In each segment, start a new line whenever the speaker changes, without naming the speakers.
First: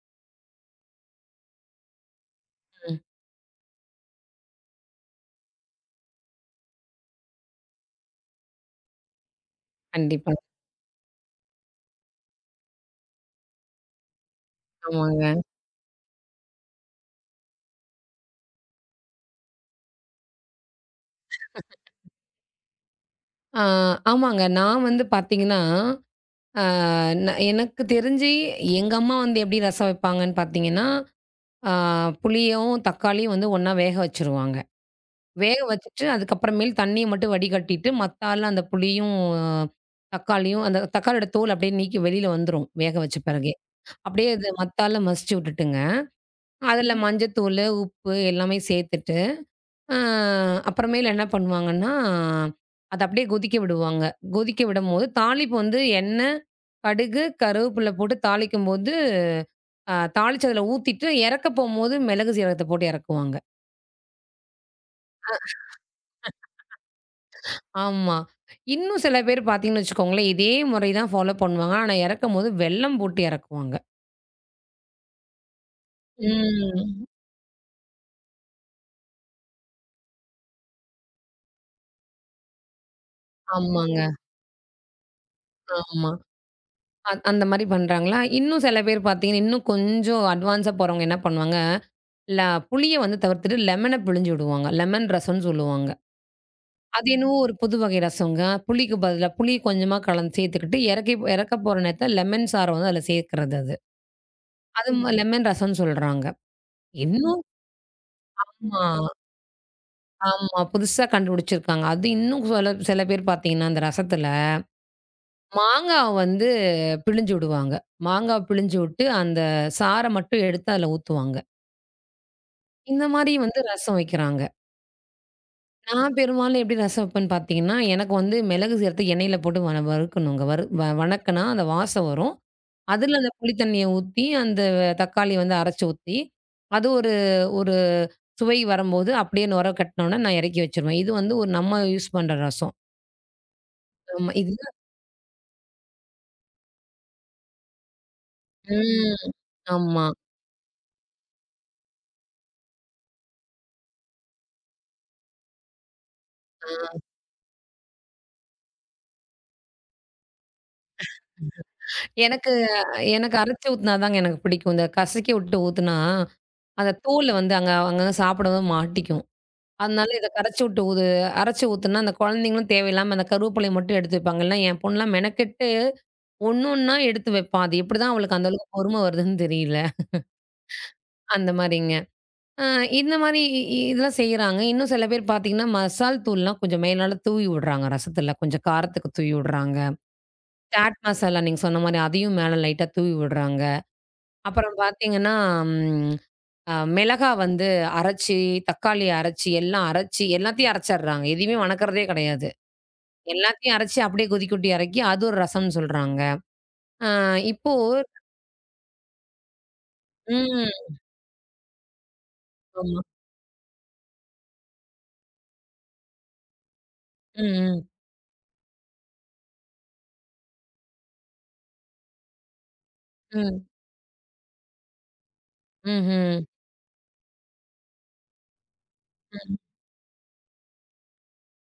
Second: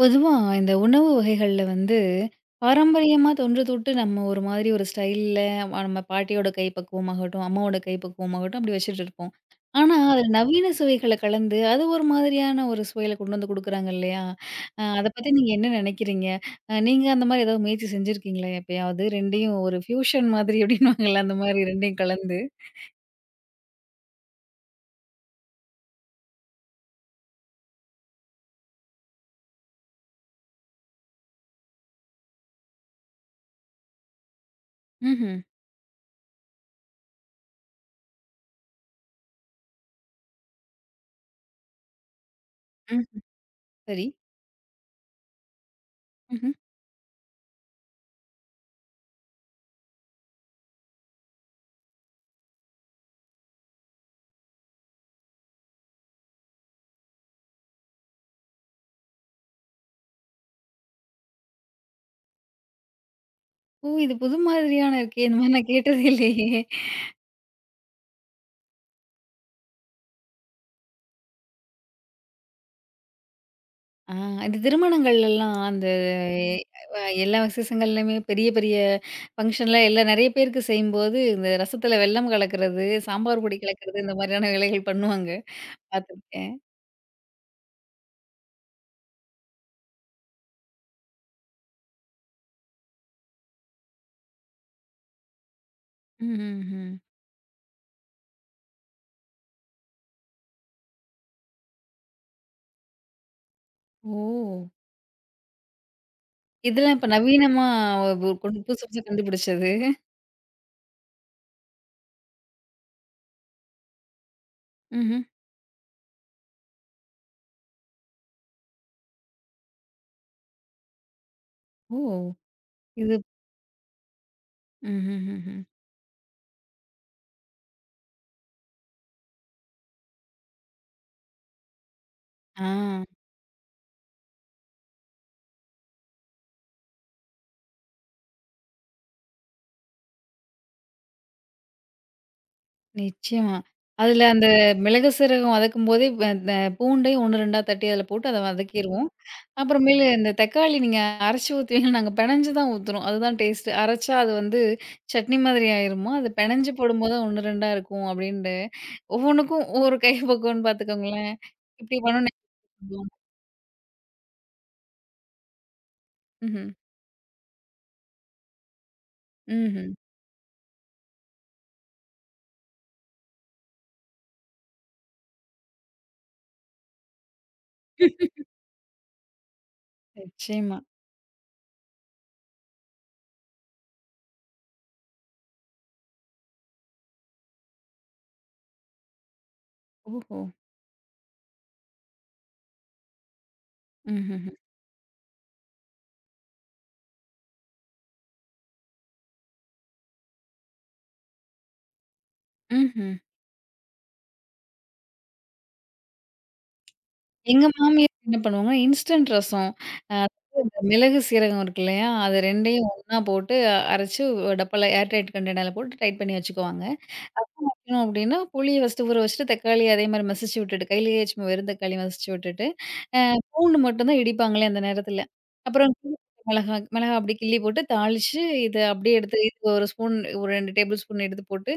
பொதுவா இந்த உணவு வகைகள்ல வந்து,
ம்.
பாரம்பரியமா தொன்று தொட்டு நம்ம ஒரு மாதிரி ஒரு ஸ்டைல்ல நம்ம பாட்டியோட கைப்பக்குவமாகட்டும், அம்மாவோட கைப்பக்குவமாகட்டும் அப்படி வச்சுட்டுருப்போம். ஆனா, அதில
கண்டிப்பா.
நவீன சுவைகள கலந்து அது ஒரு மாதிரியான ஒரு சுவையில கொண்டு வந்து குடுக்குறாங்க இல்லையா? அத பத்தி
ஆமாங்க.
நீங்க என்ன நெனைக்கிறீங்க? நீங்க அந்த மாதிரி ஏதாவது முயற்சி செஞ்சிருக்கீங்களா எப்பயாவது? 2யும் ஒரு ஃபியூஷன் மாதிரி அப்படின்னுவாங்கல்ல அந்த மாதிரி 2யும் கலந்து?
ஆ ஆமாங்க. நான் வந்து பார்த்தீங்கன்னா, ஆ ந எனக்கு தெரிஞ்சு எங்க அம்மா வந்து எப்படி ரசம் வைப்பாங்கன்னு பார்த்தீங்கன்னா, ஆ புளியும், தக்காளியும் வந்து ஒண்ணா வேக வச்சுருவாங்க.
ம்ஹ்ம்.
வேக வச்சுட்டு அதுக்கப்புறமேல் தண்ணிய மட்டும் வடிகட்டிட்டு, மத்தால அந்த புளியும், ஆ, தக்காளியும் அந்த தக்காளியோட தோல் அப்படியே நீக்கி வெளியில வந்துரும். வேக
ம்.
வச்ச பிறகே.
சரி.
அப்படியே அது மத்தால மசிச்சு விட்டுட்டுங்க,
ம்ஹ்ம்.
அதில மஞ்சத்தூளு, உப்பு எல்லாமே சேர்த்துட்டு அ அப்புறமேலு என்ன பண்ணுவாங்கன்னா, அத அப்படியே கொதிக்க விடுவாங்க. கொதிக்க விடும்போது தாளிப்பு வந்து எண்ணெய், கடுகு, கருவேப்பில போட்டு தாளிக்கும்போது, தாளிச்சு அதில ஊத்திட்டு இறக்க போம்போது மிளகு, சீரகத்த போட்டு இறக்குவாங்க.
ஓ! இது புது மாதிரியான இருக்கே! இந்த மாதிரி நான் கேட்டதே இல்லையே!
ஆமா. இன்னும் சில பேர் பார்த்தீங்கன்னு வச்சுக்கோங்களேன், இதே முறை தான் ஃபாலோ பண்ணுவாங்க. ஆனா இறக்கும்போது வெல்லம் போட்டு இறக்குவாங்க.
ஆ இந்த திருமணங்கள்லலாம் அந்த ம்.
ம்.
எல்லா விசேஷங்கள்லயுமே பெரிய பெரிய ஃபங்ஷன்ல எல்லா நெறைய பேருக்கு செய்யும்போது, இந்த ரசத்துல வெல்லம் கலக்கிறது, சாம்பார் பொடி கலக்கிறது
ஆமாங்க.
இந்த மாதிரியான வேலைகள் பண்ணுவாங்க.
ஆமா.
பார்த்துருக்கேன்.
அந்த மாரி பண்றாங்களா? இன்னும் சில பேர் பார்த்தீங்கன்னா, இன்னும் கொஞ்சம் அட்வான்ஸா போறவங்க என்ன பண்ணுவாங்க ல புளிய வந்து தவிர்த்துட்டு லெமன பிழிஞ்சு விடுவாங்க. லெமன் ரசம்ன்னு சொல்லுவாங்க.
ம்ஹ்ஹ்ம்.
அது என்னவோ ஒரு புது வகை ரசங்க. புளிக்கு பதிலா புளி கொஞ்சமா கலந்து சேர்த்துக்கிட்டு இறக்கி இறக்க போற நேரத்துல லெமன் சார வந்து அதுல சேர்க்கிறது அது.
ஓ!
அது லெமன் ரசம்ன்னு சொல்றாங்க.
இதெல்லாம் இப்ப
இன்னும்
நவீனமா ஒ கொண்டு புதுசு
ஆமா,
புதுசா கண்டுபிடிச்சது.
ஆமா. புதுசா கண்டுபிடிச்சிருக்காங்க. அது இன்னும் சில பேர் பார்த்தீங்கன்னா, அந்த ரசத்துல
ம்ஹ்ம்.
மாங்காவ வந்து பிழிஞ்சு விடுவாங்க. மாங்காவ பிழிஞ்சு விட்டு அந்த சார மட்டும் எடுத்து அதுல ஊத்துவாங்க.
ஓ!
இந்த
இது
மாரி வந்து ரசம் வைக்கிறாங்க.
ம்ஹ்ஹ்ம்.
நான் பெரும்பாலும் எப்படி ரசம் வைப்பேன்னு பார்த்தீங்கன்னா, எனக்கு வந்து மிளகு சேர்த்து எண்ணெயில போட்டு வறுக்கணுங்க. வறு வ வணக்குனா அந்த வாசம் வரும்.
ஆ.
அதில அந்த புளி தண்ணிய ஊத்தி, அந்த தக்காளி வந்து அரைச்சு ஊத்தி, அது ஒரு ஒரு சுவை வரும்போது அப்படியே நொர கட்னோனே நான் இறக்கி வச்சுருவேன். இது வந்து ஒரு நம்ம யூஸ் பண்ற ரசம்.
நிச்சயமா. அதுல
ஆமா.
அந்த
இது
மிளகு, சீரகம் வதக்கும்போதே அந்த பூண்டையும் 1, 2ஆ தட்டி அதுல போட்டு அத வதக்கிருவோம்.
ம்.
அப்புறமேலு
ஆமா.
இந்த தக்காளி நீங்க அரைச்சு ஊத்துவீங்கன்னு நாங்க பெனஞ்சு தான் ஊத்துறோம். அதுதான் டேஸ்ட்டு. அரைச்சா அது வந்து சட்னி மாதிரி ஆயிருமா, அது பெனஞ்சு
ஆ.
போடும்போது தான் 1, 2ஆ இருக்கும் அப்டின்ட்டு ஒவ்வொன்னுக்கும் ஒவ்வொரு கை பக்குவம்ன்னு பாத்துக்கோங்களேன். இப்டி பண்ணணும்.
எனக்கு எனக்கு அரைச்சு ஊத்துனா தாங்க எனக்கு பிடிக்கும். இந்த கசக்கி விட்டு ஊத்துனா,
ம்ஹ்ம்.
அந்த தோலு வந்து அங்கங்க சாப்பிடும்போது மாட்டிக்கும்.
ம்ஹ்ம்.
அதனால இத கரைச்சு விட்டு ஊது அரைச்சு ஊத்துனா, அந்த குழந்தைங்களும் தேவையில்லாம அந்த கருவேப்பிலைய மட்டும் எடுத்து வைப்பாங்க. இல்ல என் பொண்லாம் மெனக்கெட்டு ஒண்ணா எடுத்து வைப்பா. அது எப்படிதான் அவளுக்கு அந்த அளவுக்கு பொறும வருதுன்னு தெரியல.
நிச்சயமா.
அந்த மாரிங்க. அ இந்த மாரி இ இ இதெல்லாம் செய்றாங்க. இன்னும் சில பேர் பார்த்தீங்கன்னா, மசால் தூள்லாம் கொஞ்சம் மேலால தூவி விடுறாங்க ரசத்துல. கொஞ்சம் காரத்துக்கு தூவி விடுறாங்க.
ஓஹோ!
சாட் மசாலா நீங்க சொன்ன மாரி அதையும் மேல லைட்டா தூவி விடுறாங்க.
ம்ஹ்ஹ்ம்.
அப்புறம் பார்த்தீங்கன்னா, ம் அ மிளகா வந்து அரைச்சு, தக்காளி அரைச்சு, எல்லாம் அரைச்சு எல்லாத்தையும் அரைச்சர்றாங்க. எதையுமே வணக்கறதே கிடையாது.
ம்ஹ்ம்.
எல்லாத்தையும் அரைச்சு அப்படியே கொதிக்கவுட்டு இறக்கி, அது ஒரு ரசம்னு சொல்றாங்க. ஆ
எங்க
இப்போ
மாமியார் என்ன பண்ணுவாங்கன்னா, இன்ஸ்டன்ட் ரசம். அ
ம்.
இந்த மிளகு, சீரகம் இருக்கு இல்லையா? அது 2யும்
ஆமா.
ஒண்ணா போட்டு அரைச்சு டப்பால ஏர் டைட் கண்டெய்னர்ல போட்டு டைட் பண்ணி வச்சுக்குவாங்க.
ம், ம்,
வேணும் அப்டின்னா புளிய ஃபர்ஸ்ட்டு ஊற வச்சுட்டு, தக்காளி அதே மாரி மசிச்சு விட்டுட்டு, கையிலேயே சும்மா வெறும் தக்காளி மசிச்சு விட்டுட்டு, அ
ம்,
பூண்டு மட்டும் தான் இடிப்பாங்களே அந்த நேரத்துல. அப்புறம்
ம்ஹ்ம்.
மிளகா மிளகா அப்டி கிள்ளி போட்டு தாளிச்சு, இத அப்டியே எடுத்து
ம்,
இது ஒரு ஸ்பூன், ஒரு 2 டேபிள் ஸ்பூன் எடுத்து போட்டு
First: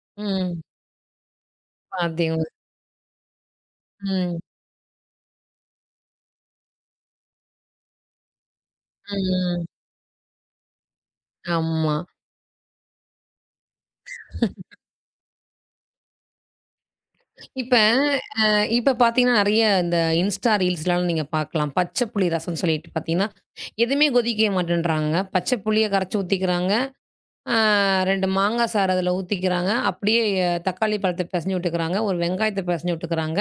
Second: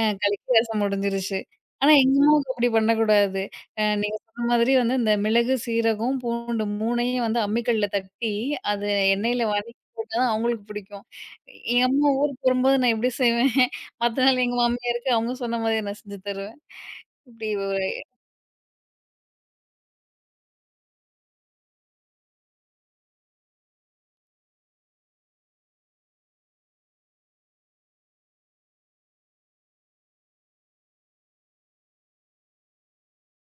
கலக்கி
ம்.
ரசம் முடிஞ்சிருச்சு. ஆனா எங்க
பாத்தீங்களா?
அம்மாவுக்கு அப்படி பண்ணக்கூடாது. நீங்க
ம்,
சொன்ன மாதிரி வந்து இந்த மிளகு, சீரகம், பூண்டு 3யும் வந்து அம்மிக்கல்ல தட்டி, அது எண்ணெயில
ம்.
வதக்கி போட்டா தான் அவங்களுக்கு பிடிக்கும். என்
ஆமா.
அம்மா ஊருக்கு வரும்போது நான் எப்படி செய்வேன்? மத்த நாள் எங்க மாமியாருக்கு அவங்க சொன்ன மாதிரி நான் செஞ்சு தருவேன். இப்படி
இப்ப
ஒரு
அ இப்ப பாத்தீங்கன்னா, நெறைய இந்த இன்ஸ்டா ரீல்ஸ்லாம் நீங்க பாக்கலாம். பச்சை புளி ரசம்னு சொல்லிட்டு பாத்தீங்கன்னா, எதுவுமே கொதிக்க மாட்டேன்றாங்க. பச்சை புளிய கரைச்சு ஊத்திக்கிறாங்க. ஆ 2 மாங்கா சாறு அதுல ஊத்திக்கிறாங்க. அப்படியே தக்காளி பழத்த பெசஞ்சு விட்டுக்கிறாங்க. ஒரு வெங்காயத்த பெசஞ்சு விட்டுக்கிறாங்க.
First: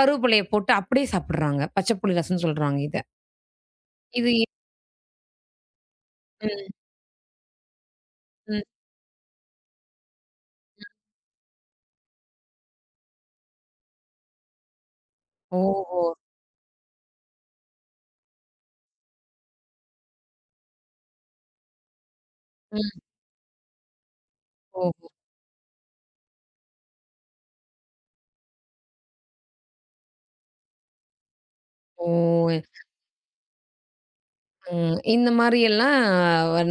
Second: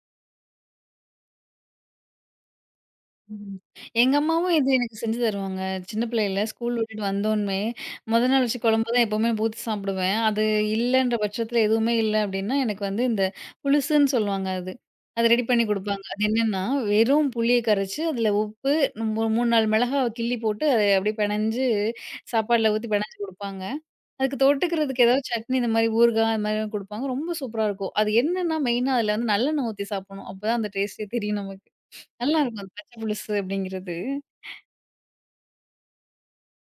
கருவேப்பிலைய போட்டு அப்படியே சாப்பிடுறாங்க. பச்சை புளி ரசம்ன்னு சொல்றாங்க இத.
ம். எங்க
இது ஏ
அம்மாவும் இது எனக்கு செஞ்சு தருவாங்க. சின்ன பிள்ளையில ஸ்கூல்
ம்,
விட்டுட்டு வந்தோன்னே, மொத நாள் வச்ச
ம்.
குழம்பு தான் எப்பவுமே நான் ஊத்தி சாப்பிடுவேன். அது இல்லன்ற பட்சத்தில எதுவுமே இல்ல அப்டின்னா, எனக்கு வந்து இந்த புலுசுன்னு சொல்லுவாங்க அது. அது ரெடி பண்ணி
ஓஹோ!
குடுப்பாங்க. அது என்னன்னா, வெறும் புளிய கரைச்சு, அதில உப்பு, 3, 4 மிளகாவ கிள்ளி போட்டு, அத அப்படியே பெனஞ்சு சாப்பாடுல ஊத்தி
ம்.
பெனஞ்சு குடுப்பாங்க. அதுக்கு தொட்டுக்கிறதுக்கு
ஓஹோ!
ஏதாவது சட்னி இந்த மாரி ஊறுகாய் அந்த மாரி குடுப்பாங்க. ரொம்ப சூப்பரா இருக்கும். அது என்னன்னா மெயினா அதில வந்து நல்லெண்ணெய் ஊத்தி சாப்பிடணும். அப்பதான் அந்த டேஸ்ட்டே தெரியும் நமக்கு.
ஓ!
நல்லாருக்கும் அந்த பச்சை புளுசு அப்படிங்கிறது.
ம். இந்த மாரி எல்லாம்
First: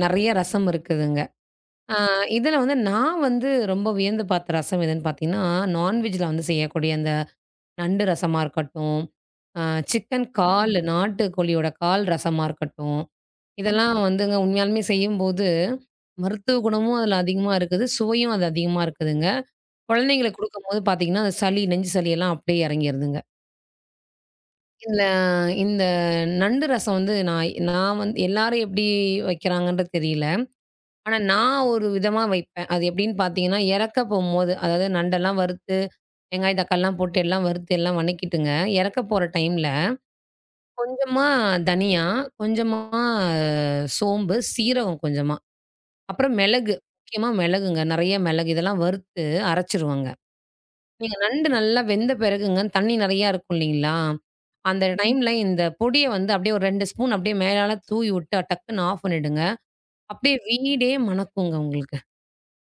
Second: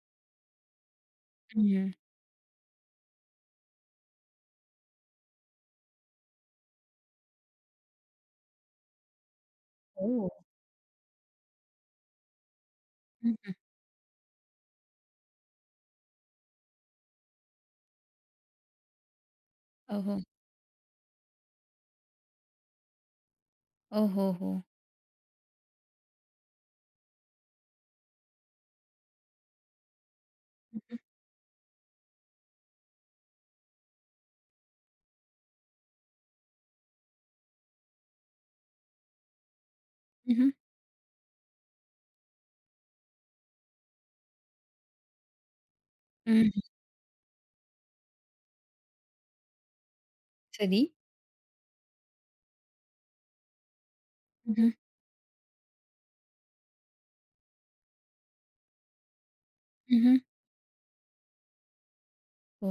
நெறைய ரசம் இருக்குதுங்க.
ம்.
ஆ இதுல வந்து நான் வந்து ரொம்ப வியந்து பார்த்த ரசம் எதுன்னு பார்த்தீங்கன்னா, நான்வெஜ்ல வந்து செய்யக்கூடிய அந்த நண்டு ரசமா இருக்கட்டும், அ சிக்கன்
ஓ!
கால் நாட்டுக்கோழியோட கால் ரசமா இருக்கட்டும்,
ம்ஹ்ம்.
இதெல்லாம் வந்துங்க உண்மையாலுமே செய்யும்போது மருத்துவ குணமும் அதுல அதிகமா இருக்குது. சுவையும் அது அதிகமா இருக்குதுங்க.
ஓஹோ!
குழந்தைங்களுக்கு குடுக்கும்போது பார்த்தீங்கன்னா, அந்த சளி, நெஞ்சு சளி எல்லாம் அப்படியே இறங்கிருதுங்க.
ஓஹோஹோ!
இதுல இந்த நண்டு ரசம் வந்து நான் நான் வந்து எல்லாரும் எப்படி வைக்கிறாங்கன்றது தெரியல.
ம்ஹ்ம்.
ஆனா நான் ஒரு விதமா வைப்பேன். அது எப்படின்னு பார்த்தீங்கன்னா, இறக்க போம்போது, அதாவது நண்டெல்லாம் வறுத்து, வெங்காயம், தக்காளிலாம் போட்டு எல்லாம் வறுத்து எல்லாம் வணக்கிட்டுங்க, இறக்க போற டைம்ல
ம்ஹ்ம்.
கொஞ்சமா தனியா, கொஞ்சமா சோம்பு, சீரகம் கொஞ்சமா, அப்புறம்
ம்.
மிளகு. முக்கியமா மிளகுங்க. நெறைய மிளகு இதெல்லாம் வறுத்து அரைச்சுருவங்க.
சரி.
நீங்க நண்டு நல்லா வெந்த பிறகுங்க, தண்ணி நெறையா இருக்கும் இல்லைங்களா?
ம்ஹ்ம்.
அந்த ம். டைம்ல இந்த பொடிய வந்து அப்படியே ஒரு 2 ஸ்பூன் அப்படியே மேலால தூவி விட்டு டக்குன்னு ஆஃப் பண்ணிடுங்க.
ம்ஹ்ம்.
அப்படியே வீடே மணக்குங்க உங்களுக்கு.
ஓ!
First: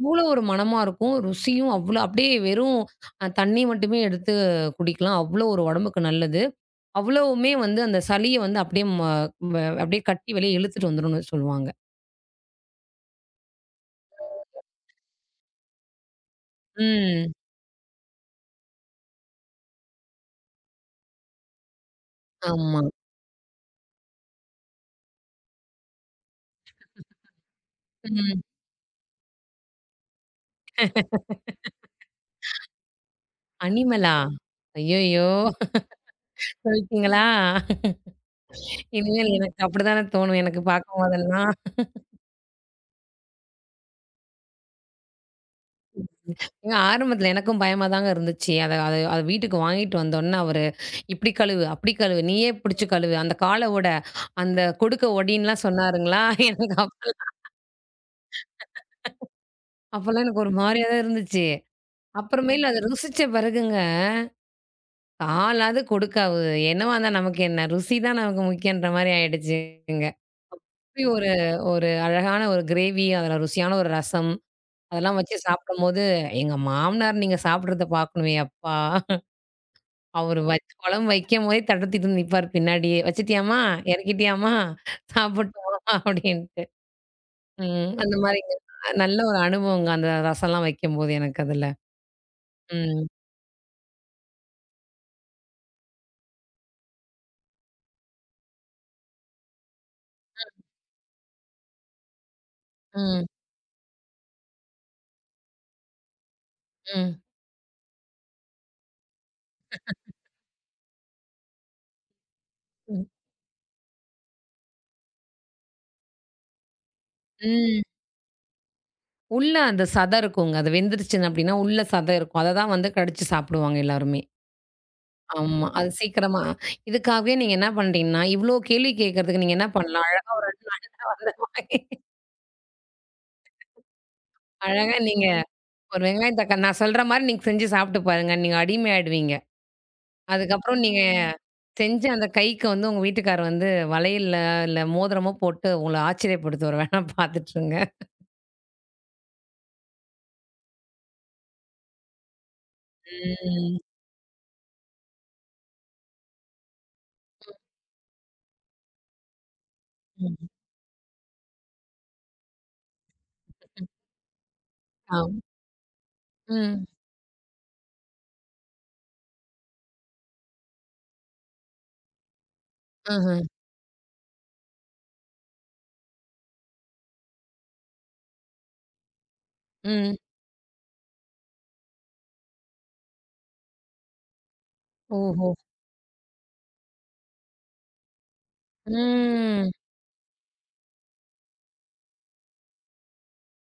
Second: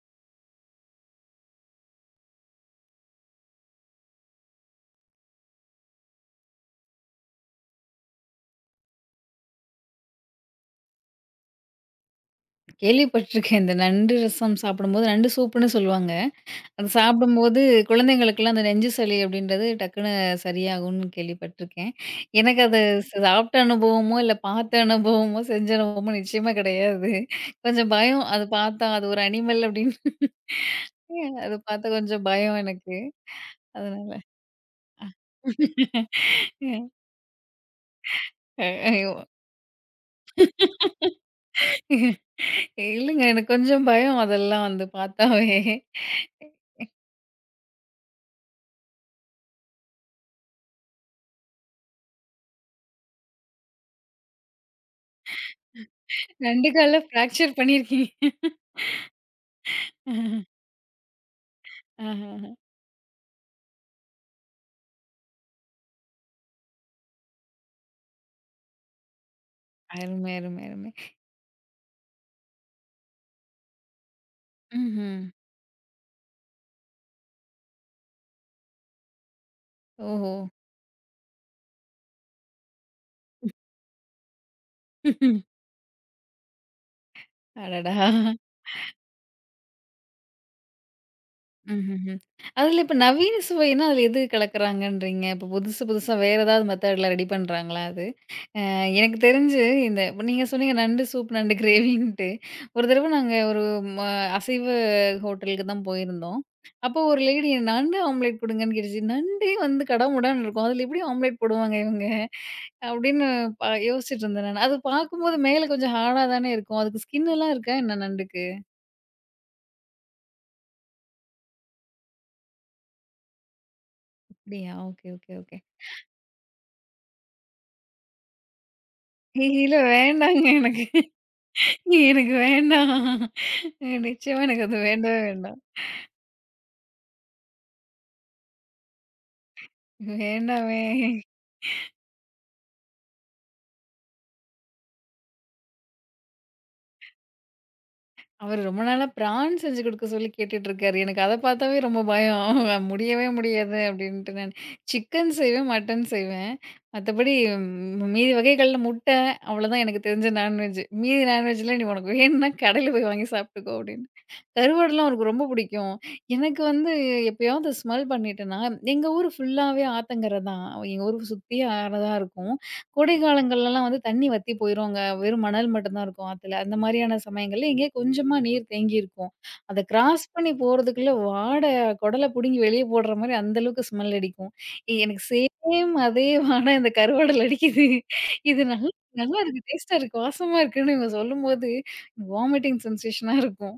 அவ்வளோ ஒரு மணமா இருக்கும். ருசியும் அவ்வளோ அப்படியே வெறும் தண்ணி மட்டுமே எடுத்து குடிக்கலாம். அவ்வளோ ஒரு உடம்புக்கு நல்லது. அவ்வளவுமே வந்து அந்த சளிய வந்து அப்படியே ம வ அப்படியே கட்டி வெளிய இழுத்துட்டு வந்துரும்னு சொல்லுவாங்க.
கேள்விப்பட்டுருக்கேன். இந்த நண்டு ரசம் சாப்பிடும்போது நண்டு சூப்புன்னு சொல்லுவாங்க. அது
ம்.
சாப்பிடும்போது குழந்தைங்களுக்கெல்லாம் அந்த நெஞ்சு சளி அப்படின்றது டக்குன்னு சரியாகும்னு கேள்விப்பட்டுருக்கேன். எனக்கு அது
ஆமா.
சாப்பிட்ட அனுபவமோ, இல்ல பார்த்த அனுபவமோ, செஞ்ச அனுபவமோ நிச்சயமா கிடையாது. கொஞ்சம் பயம்.
ம்.
அது பார்த்தா அது ஒரு அனிமல் அப்படின்னு அது பார்த்தா கொஞ்சம் பயம் எனக்கு. அதனால
அனிமலா? ஐயய்யோ! சொல்ட்டீங்களா?
ஐயோ!
இனிமேல் எனக்கு அப்படித்தானே தோணும் எனக்கு பார்க்கும்போதெல்லாம்.
இல்லங்க. எனக்கு கொஞ்சம் பயம் அதெல்லாம் வந்து பார்த்தாவே.
ஏங்க ஆரம்பத்தில எனக்கும் பயமா தாங்க இருந்துச்சு. அத அத அத வீட்டுக்கு வாங்கிட்டு வந்தோன்னே அவரு, "இப்படி கழுவு, அப்படி கழுவு, நீயே பிடிச்சு கழுவு, அந்த கால ஒட, அந்த கொடுக்க ஒடின்லாம்" சொன்னாருங்களா,
ரெண்டு
எனக்கு அப்
கால்ல ஃப்ராக்சர் பண்ணியிருக்கீங்க.
அப்போலாம் எனக்கு ஒரு மாரியா தான் இருந்துச்சு.
ஆஹஹ.
அப்புறமேலு அத ருசிச்ச பிறகுங்க, காலாவது கொடுக்காவு, என்னவா இருந்தா நமக்கு என்ன, ருசி தான் நமக்கு முக்கியன்ற மாரி ஆயிடுச்சுங்க.
அருமை, அருமை, அருமை.
அப்படி ஒரு ஒரு அழகான ஒரு கிரேவி, அதில ருசியான ஒரு ரசம்,
ம்ஹ்ம்.
அதெல்லாம் வச்சு சாப்பிடும்போது, எங்க மாமனார் நீங்க சாப்பிடுறத பார்க்கணுமே அப்பா!
ஓஹோ!
அவரு வச்சு குழம்பு வைக்கும்போதே தட்டத்தூக்கிட்டு வந்து நிப்பாரு பின்னாடியே. "வச்சுட்டியாம்மா? இறக்கிட்டியாம்மா? சாப்புட்டோமா?" அப்படின்ட்டு. ம்.
அடடா!
அந்த மாரிங்க. நல்ல ஒரு அனுபவங்க அந்த ரசம்லாம் வைக்கும்போது எனக்கு அதுல.
ம்ஹ்ஹ்ம். அதுல இப்ப
ம்.
நவீன சுவைன்னா, அதுல எது கலக்குறாங்கன்றீங்க? இப்ப புதுசு புதுசா வேற ஏதாவது மெத்தட்ல ரெடி பண்றாங்களா அது? எனக்கு தெரிஞ்சு இந்த இப்ப நீங்க சொன்னீங்க நண்டு சூப், நண்டு கிரேவின்ட்டு. ஒரு தடவ
ம்.
நாங்க ஒரு ம அசைவ ஹோட்டலுக்கு தான் போயிருந்தோம். அப்போ ஒரு
ம்.
லேடி நண்டு ஆம்லெட் குடுங்கன்னு கேட்டுச்சு. நண்டே வந்து கடமுடான்னு இருக்கும். அதில எப்படி ஆம்லெட் போடுவாங்க இவங்க?
ம்.
அப்படின்னு ப யோசிச்சுட்டு இருந்தேன் நானு. அது பார்க்கும்போது மேல கொஞ்சம் ஹார்டா தானே இருக்கும். அதுக்கு ஸ்கின் எல்லாம் இருக்கா
ம்.
என்ன நண்டுக்கு?
உள்ள அந்த சத இருக்குங்க. அது வெந்துருச்சுன்னு அப்படின்னா, உள்ள சத இருக்கும். அத தான் வந்து கடிச்சு சாப்பிடுவாங்க எல்லாருமே.
அப்படியா? Okay, okay, okay.
ஆமா. அது சீக்கிரமா இதுக்காகவே நீங்க என்ன பண்றீங்கன்னா, இவ்ளோ கேள்வி கேட்கறதுக்கு நீங்க என்ன
இல்ல
பண்ணலாம்? அழகா
வேண்டாங்க
ஒரு 2
எனக்கு.
நாள்ல வந்து வாங்கி
எனக்கு வேண்டாம். நிச்சயமா எனக்கு அது
அழகா
வேண்டவே
நீங்க
வேண்டாம்.
ஒரு வெங்காயம் தக்காளி நான் சொல்ற மாரி நீங்க செஞ்சு சாப்பிட்டு பாருங்க. நீங்க அடிமை ஆயிடுவீங்க. அதுக்கப்புறம்
வேண்டாமே.
நீங்க செஞ்ச அந்த கைக்கு வந்து உங்க வீட்டுக்காரர் வந்து வளையல்ல இல்ல மோதிரமோ போட்டு உங்கள ஆச்சரியப்படுத்துவாரு. வேணா பார்த்துட்டுருங்க.
அவரு ரொம்ப நாளா பிரான் செஞ்சு குடுக்க சொல்லி கேட்டுட்ருக்காரு. எனக்கு அத பார்த்தாவே ரொம்ப பயம். முடியவே முடியாது
ம்.
அப்படின்ட்டு நான். சிக்கன் செய்வேன், மட்டன் செய்வேன். மத்தபடி மீதி வகைகள்ல முட்டை, அவ்வளோதான் எனக்கு தெரிஞ்ச
ம்.
நான்வெஜ். மீதி நான்வெஜ்லாம் நீ உனக்கு வேணும்னா கடையில போய் வாங்கி சாப்பிட்டுக்கோ அப்படின்னு. கருவாடுலாம் அவருக்கு
ஆம்.
ரொம்ப பிடிக்கும். எனக்கு
ம்.
வந்து எப்பயாவது ஸ்மெல் பண்ணிட்டேன்னா, எங்க ஊரு ஃபுல்லாவே ஆத்தங்கரை தான். எங்க ஊரு சுத்தி ஆறு தான் இருக்கும். கோடை
ம்ஹ்ம்.
காலங்கள்லலாம் வந்து தண்ணி வத்தி போயிரும். அங்க வெறும் மணல் மட்டும் தான் இருக்கும் ஆத்துல. அந்த மாரியான சமயங்கள்ல எங்கேயோ கொஞ்சமா நீர் தேங்கியிருக்கும். அத
ம்.
கிராஸ் பண்ணி போறதுக்குள்ள வாட குடல புடுங்கி வெளிய போடுற மாரி அந்த அளவுக்கு ஸ்மெல் அடிக்கும். எனக்கு
ஓஹோ!
சேம் அதே வாட இந்த கருவாடுல அடிக்குது. இது நல்லா நல்லாருக்கு.
ம்.
டேஸ்ட்டா இருக்கு. வாசமா இருக்குன்னு இவங்க சொல்லும்போது வாமிட்டிங் சென்சேஷனா இருக்கும்.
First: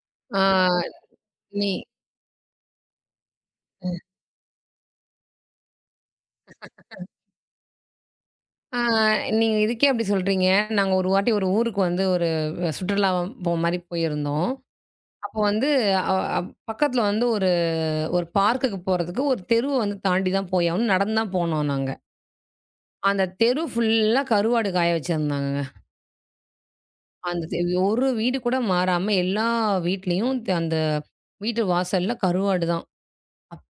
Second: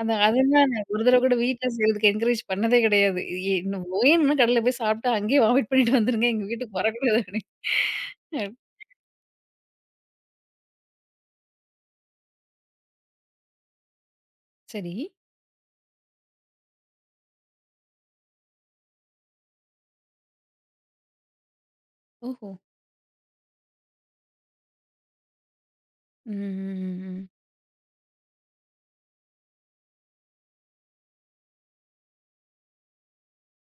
ஆ
அதுதான் நான் ஒரு தடவ கூட வீட்ல
நீ
செய்றதுக்கு என்கரேஜ் பண்ணதே கிடையாது. இ இ வேணும்னா கடையில போய் சாப்பிட்டு அங்கேயே வாமிட் பண்ணிட்டு வந்துருங்க. எங்க வீட்டுக்கு வரக்கூடாது அப்படின்னு. அ
ஆ நீங்க இதுக்கே அப்படி சொல்றீங்க. நாங்க ஒரு வாட்டி ஒரு ஊருக்கு வந்து ஒரு சுற்றுலா போ மாரி போயிருந்தோம்.
சரி.
அப்போ வந்து அ பக்கத்தில வந்து ஒரு பார்க்குக்கு போறதுக்கு ஒரு தெருவ வந்து தாண்டி தான் போய் ஆகணும். நடந்து தான் போனோம் நாங்க.
ஓஹோ!
அந்த தெரு ஃபுல்லா கருவாடு காய வச்சிருந்தாங்கங்க.
ம், ம், ம்.
அந்த தெ ஒரு வீடு கூட மாறாம எல்லா வீட்லயும் அந்த வீட்டு வாசல்ல கருவாடு தான்.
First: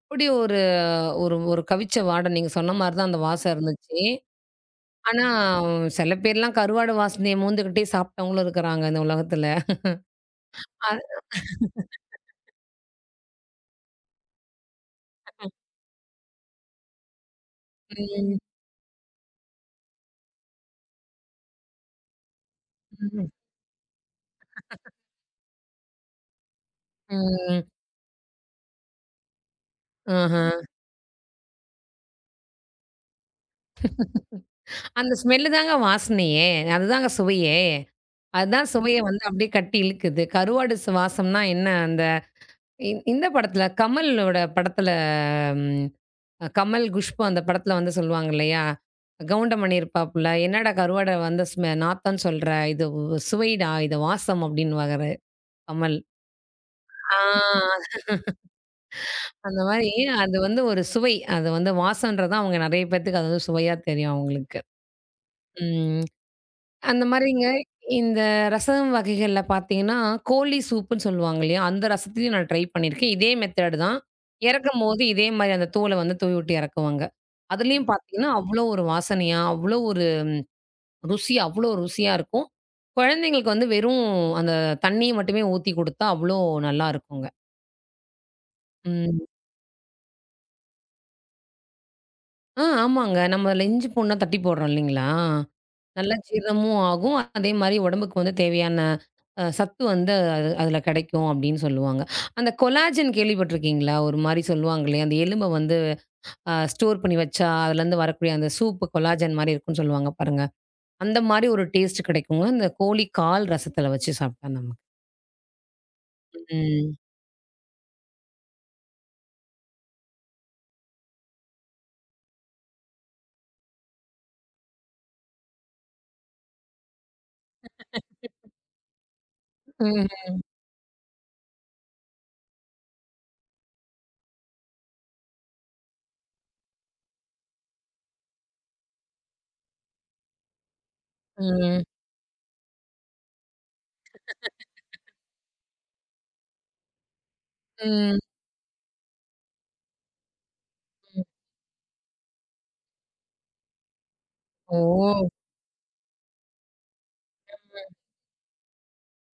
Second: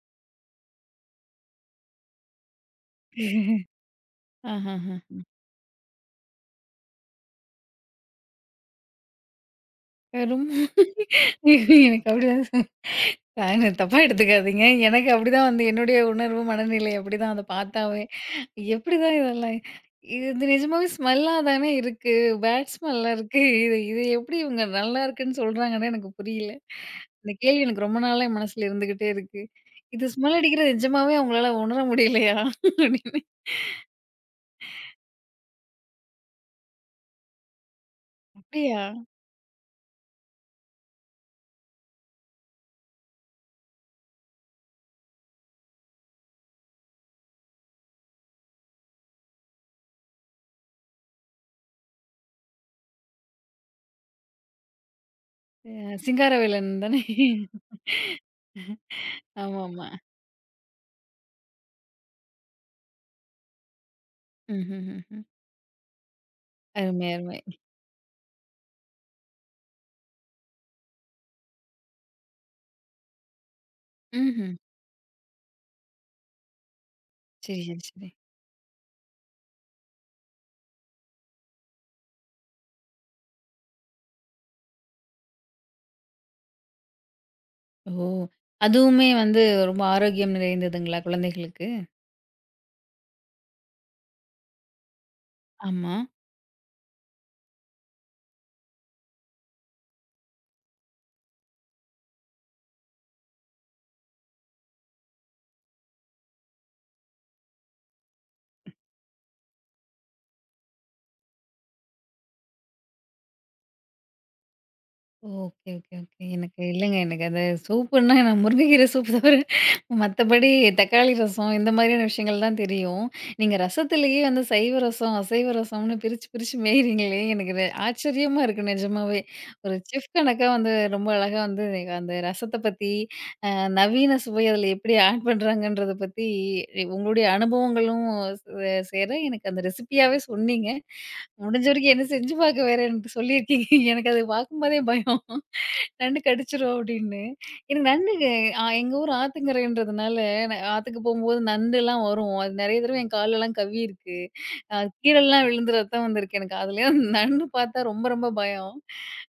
அப்படி ஒரு ஒரு ஒரு கவிச்ச வாட நீங்க சொன்ன மாரி தான் அந்த வாசம் இருந்துச்சு.
ஆஹஹ.
ஆனா சில பேர்லாம் கருவாடு வாசனைய மோந்துகிட்டே சாப்பிட்டவங்களும் இருக்கிறாங்க இந்த உலகத்துல.
ரொம்ப
அது
எனக்கு அப்படிதான். நான் தப்பா எடுத்துக்காதீங்க. எனக்கு அப்படிதான் வந்து என்னுடைய உணர்வு, மனநிலை அப்படிதான் அத பார்த்தாவே.
ம்,
எப்படிதான் இதெல்லாம் இது இது நிஜமாவே ஸ்மெல்லா தானே இருக்கு. பேட் ஸ்மெல்லா
ம்,
இருக்கு. இது இது எப்படி இவங்க நல்லா இருக்குன்னு சொல்றாங்கன்னு எனக்கு புரியல. இந்த
ம்.
கேள்வி எனக்கு ரொம்ப நாளா என் மனசுல இருந்துகிட்டே இருக்கு. "இது
ஆஹ.
ஸ்மெல் அடிக்கிறது நிஜமாவே அவங்களால உணர முடியலையா?" அப்படின்னு.
அந்த ஸ்மெல்லு தாங்க வாசனையே. அதுதாங்க சுவையே! அதான்
"அப்படியா?
சுவைய வந்து அப்படியே கட்டி இழுக்குது. கருவாடு சுவாசம்னா என்ன அந்த இந்த படத்துல கமலோட படத்துல ம் கமல், குஷ்பு அந்த படத்துல வந்து சொல்லுவாங்க இல்லையா? கவுண்டமணி இருப்பாப்புல, "என்னடா கருவாட வந்து நாத்தம்ன்னு சொல்ற? இது உ சுவைடா, இது வாசம்" அப்படின்னுவாரு
அ
கமல்.
சிங்காரவேலன் தானே?"
ஆ அந்த
ஆமாமா.
மாரி அது வந்து ஒரு சுவை. அது வந்து வாசம்ன்றது தான் அவங்க நெறைய பேத்துக்கு அது வந்து சுவையா தெரியும் அவங்களுக்கு.
ம்ஹ்ஹ்ஹ்ம்.
ம். அந்த
அருமை, அருமை.
மாரிங்க. இந்த ரசம் வகைகள்ல பார்த்தீங்கன்னா, கோழி சூப்புன்னு சொல்லுவாங்க இல்லையா? அந்த ரசத்துலயும் நான் ட்ரை பண்ணியிருக்கேன். இதே மெத்தேடு தான்.
ம்ஹ்ம்.
இறக்கும்போது இதே மாரி அந்த தோல வந்து தூவி விட்டு இறக்குவாங்க.
சரி, சரி,
அதுலயும்
சரி.
பார்த்தீங்கன்னா, அவ்ளோ ஒரு வாசனையா, அவ்ளோ ஒரு ருசி அவ்ளோ ருசியா இருக்கும். குழந்தைங்களுக்கு வந்து வெறும் அந்த தண்ணிய மட்டுமே ஊத்தி குடுத்தா, அவ்ளோ நல்லாருக்குங்க.
ஓ! அதுவுமே
ம்.
வந்து ரொம்ப ஆரோக்கியம் நிறைந்ததுங்களா குழந்தைகளுக்கு?
ஆமாங்க. நம்ம அதுல இஞ்சி பூண்டுலாம் தட்டி போடுறோம் இல்லைங்களா?
ஆமா.
நல்ல ஜீரணமும் ஆகும். அதே மாரி உடம்புக்கு வந்து தேவையான சத்து வந்து அது அதில கிடைக்கும் அப்படின்னு சொல்லுவாங்க. அந்த கொலாஜன் கேள்விப்பட்டுருக்கீங்களா? ஒரு மாரி சொல்லுவாங்க இல்லையா? அந்த எலும்ப வந்து ஸ்டோர் பண்ணி வச்சா அதுலேருந்து வரக்கூடிய அந்த சூப் கொலாஜன் மாரி இருக்குன்னு சொல்லுவாங்க பாருங்க. அந்த மாரி ஒரு டேஸ்ட் கிடைக்குங்க. இந்த கோழி கால் ரசத்தில வச்சு சாப்பிட்டா நமக்கு.
Okay, okay, okay. எனக்கு இல்லங்க.
ம்.
எனக்கு அந்த சூப்புன்னா நான் முருங்கைக்கீரை சூப்பு தவிர மத்தபடி தக்காளி ரசம் இந்த மாதிரியான விஷயங்கள் தான் தெரியும். நீங்க ரசத்திலேயே வந்து சைவ ரசம், அசைவ ரசம்னு பிரிச்சு, பிரிச்சு மேய்றீங்களே! எனக்கு இது ஆச்சரியமா இருக்கு நிஜமாவே. ஒரு
ம்ஹ்ம்.
செஃப் கணக்கா வந்து ரொம்ப அழகா வந்து அந்த ரசத்த பத்தி நவீன சுவை அதில எப்படி ஆட் பண்றாங்கன்றத பத்தி உங்களுடைய அனுபவங்களும் சேர எனக்கு அந்த ரெசிபியாவே சொன்னீங்க. முடிஞ்ச
ம்.
வரைக்கும் என்ன செஞ்சு பார்க்க வேற எனக்கு சொல்லியிருக்கீங்க. எனக்கு அது பார்க்கும்போதே பயம். நண்டு கடிச்சிரும் அப்படின்னு. எனக்கு நண்டு
ம்.
எங்க ஊர் ஆத்துங்கரைன்றதுனால ஆத்துக்கு
ம்.
போகும்போது நண்டுலாம் வரும். அது நெறைய தடவை என் காலெல்லாம் கவ்வியிருக்கு. அ
ஓ!
கீழலாம் விழுந்து ரத்தம் வந்திருக்கு எனக்கு. அதுலயும் நண்டு பார்த்தா ரொம்ப ரொம்ப பயம்.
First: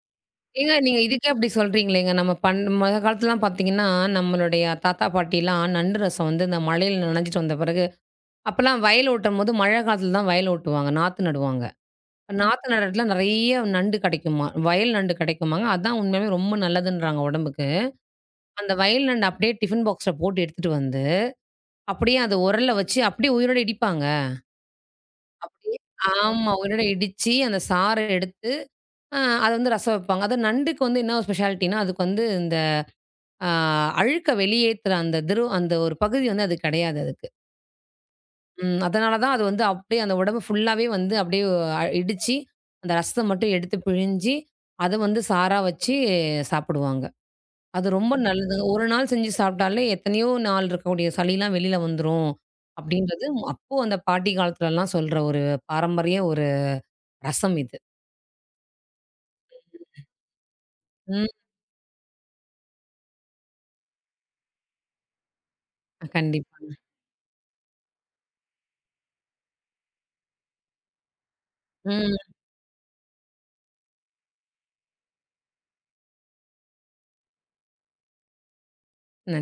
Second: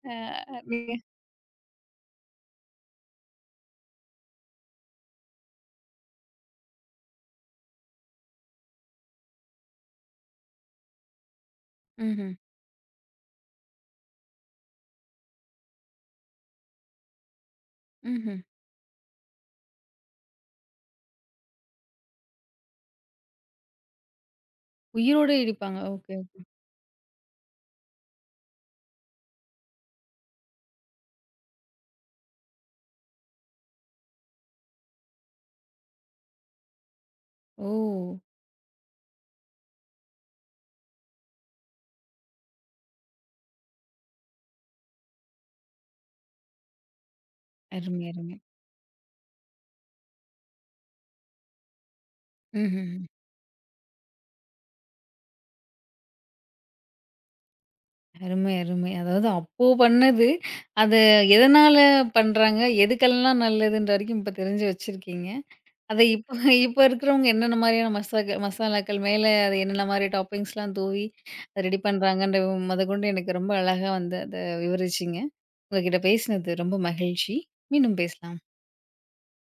அ
ஏங்க
நீங்க.
நீங்க இதுக்கே அப்படி சொல்றீங்களேங்க. நம்ம பண் மொத காலத்துலலாம் பார்த்தீங்கன்னா, நம்மளுடைய தாத்தா, பாட்டிலாம் நண்டு ரசம் வந்து இந்த மழையில நனைஞ்சிட்டு வந்த பிறகு அப்பலாம் வயல் ஓட்டும்போது மழை காலத்துல தான் வயல் ஓட்டுவாங்க. நாத்து நடுவாங்க.
ம்ஹ்ம்.
ம். நாத்து நடுறதுல நெறைய நண்டு கெடைக்குமா. வயல் நண்டு கெடைக்குமாங்க. அதான் உண்மையாவே ரொம்ப நல்லதுன்றாங்க உடம்புக்கு.
ம்ஹ்ம்.
அந்த வயல் நண்டு அப்படியே டிஃபன் பாக்ஸ்ல போட்டு எடுத்துட்டு வந்து, அப்படியே அத உரல்ல வச்சு அப்படியே உயிரோட இடிப்பாங்க.
உயிரோட இடிப்பாங்க.
அப்படியே
ஓகே.
ஆமா. உயிரோட இடிச்சு, அந்த சார எடுத்து அத வந்து ரசம் வைப்பாங்க. அது நண்டுக்கு வந்து என்ன ஒரு ஸ்பெஷாலிட்டின்னா, அதுக்கு வந்து இந்த அ அழுக்க வெளியேத்துற அந்த ஒரு பகுதி வந்து அது கெடையாது அதுக்கு.
ஓ!
ம். அதனால தான் அது வந்து அப்படியே அந்த உடம்பு ஃபுல்லாவே வந்து அப்படியே இடிச்சு, அந்த ரசத்த மட்டும் எடுத்து பிழிஞ்சு, அத வந்து சாறா வச்சு சாப்பிடுவாங்க. அது
அருமை,
ரொம்ப ம்.
அருமை.
நல்லதுங்க. ஒரு நாள் செஞ்சு சாப்பிட்டாலே எத்தனையோ நாள் இருக்கக்கூடிய சளிலாம் வெளில வந்துரும். ம்.
ம்ஹ்ம்.
அப்படின்றது அப்போ அந்த பாட்டி காலத்துலலாம் சொல்ற ஒரு பாரம்பரிய ஒரு ரசம் இது.
அருமை, அருமை. அதாவது அப்போ பண்ணது, அது
ம்.
எதனால பண்றாங்க? எதுக்கெல்லாம் நல்லதுன்ற வரைக்கும் இப்ப தெரிஞ்சு வச்சிருக்கீங்க. அத இப்ப
கண்டிப்பா.
இப்ப இருக்கிறவங்க என்னென்ன மாதிரியான மசாலாக்கள் மேல அது என்னென்ன மாரி டாப்பிங்ஸ்லாம் தூவி ரெடி
ம்.
பண்றாங்கன்ற மொதற்கொண்டு எனக்கு ரொம்ப அழகா வந்து அத விவரிச்சீங்க. உங்ககிட்ட பேசினது ரொம்ப மகிழ்ச்சி. மீண்டும் பேசலாம்.
நன்றி.